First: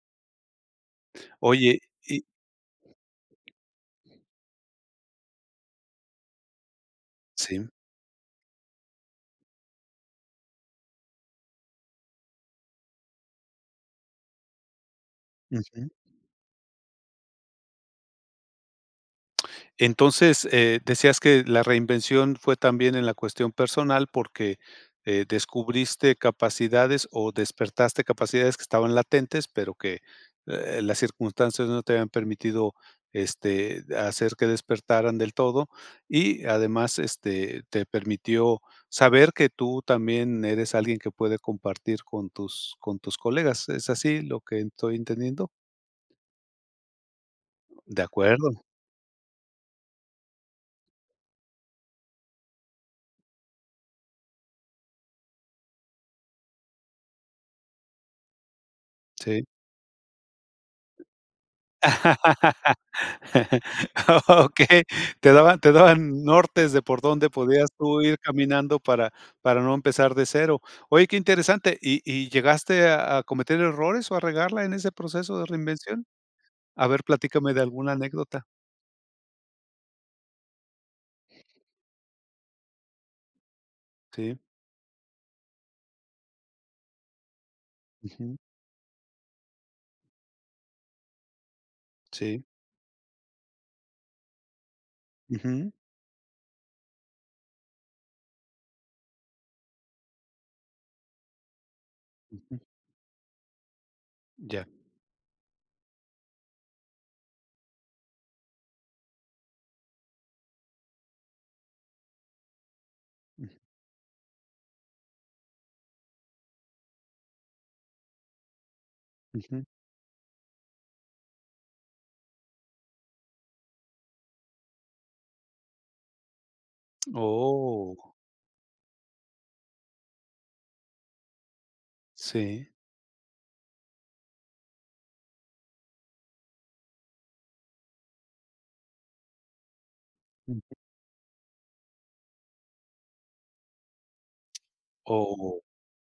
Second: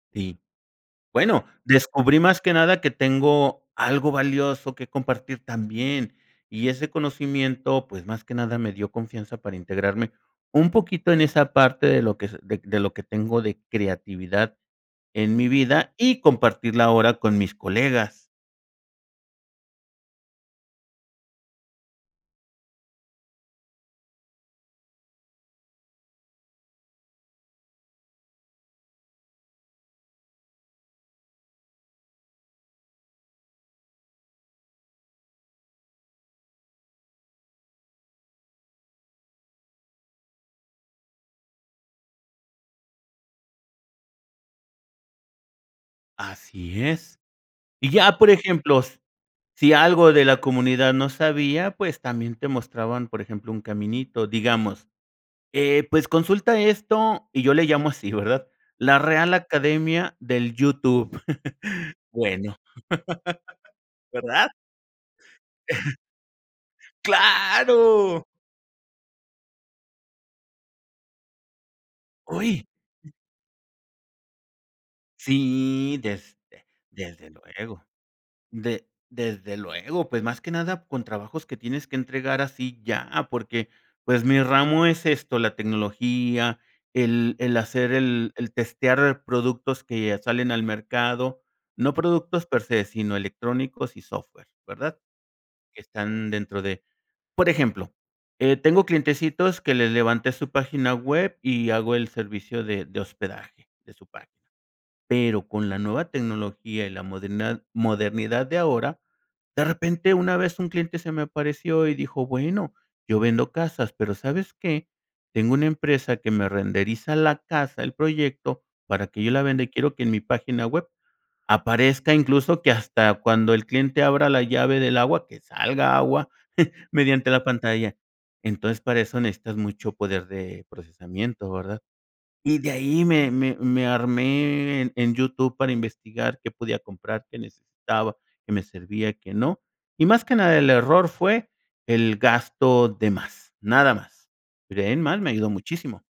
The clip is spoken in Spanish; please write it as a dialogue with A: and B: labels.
A: Y bueno,
B: Oye,
A: descubrí
B: y
A: más que nada que tengo algo valioso que compartir también. Y ese
B: Sí.
A: conocimiento, pues más que nada me dio confianza para integrarme un poquito en esa parte de lo que s de de lo que tengo de creatividad en mi
B: Ujú.
A: vida y compartirla ahora con mis colegas.
B: Entonces, eh, decías que la reinvención fue también en la cuestión personal, porque, eh, descubriste capacidades o despertaste capacidades que estaban latentes, pero que, eh, las circunstancias no te habían permitido, este, hacer que despertaran del todo, y además, este, te permitió saber que tú también eres alguien que puede compartir con tus con tus colegas. ¿Es así lo que en estoy entendiendo?
A: Así es. Y
B: De
A: ya, por
B: acuerdo.
A: ejemplos, si algo de la comunidad no sabía, pues también te mostraban. Por ejemplo, un caminito, digamos. Eh, pues consulta esto y yo le llamo así, ¿verdad? La Real
B: Sí.
A: Academia del YouTube. Bueno, ¿verdad?
B: Okey. Te daban te daban nortes de por dónde podías tú ir
A: ¡Claro!
B: caminando para para no empezar de cero. Oye, qué interesante. ¿Y y
A: ¡Hoy!
B: llegaste
A: Eh
B: a a cometer errores o a regarla en ese proceso de
A: Si,
B: reinvención?
A: desde
B: A ver,
A: desde
B: platícame de
A: luego,
B: alguna anécdota.
A: de desde luego. Pues más que nada con trabajos que tienes que entregar así ya, porque, pues mi
B: Sí.
A: ramo es esto, la tecnología, el el hacer el
B: Ujú.
A: el testear productos que salen al mercado, no
B: Sí.
A: productos per se, sino electrónicos y software, ¿verdad?,
B: Ujú.
A: que están dentro de Por ejemplo, eh, tengo clientecitos que les levanté su página web y hago el
B: Ujú.
A: servicio de de hospedaje de su página,
B: Ya.
A: pero con la nueva tecnología y en la modernad modernidad de ahora, de repente una vez un cliente se me apareció y dijo, "Bueno, yo
B: Mm.
A: vendo casas pero, ¿sabes qué? Tengo una empresa que me renderiza la casa, el proyecto, para que yo la venda
B: Ujú.
A: y quiero que en mi página web aparezca incluso que hasta cuando el cliente abra la llave del agua, que salga agua mediante la pantalla".
B: Oh.
A: Entonces, para eso necesitas mucho poder de procesamiento, ¿verdad? Y
B: Sí.
A: de ahí me me me armé en en YouTube para investigar qué podía comprar, qué necesitaba, qué me servía, qué no, y más que nada el
B: Ujú.
A: error fue el gasto de más, nada más. Pero de ahí en más me ayudó
B: Oh.
A: muchísimo.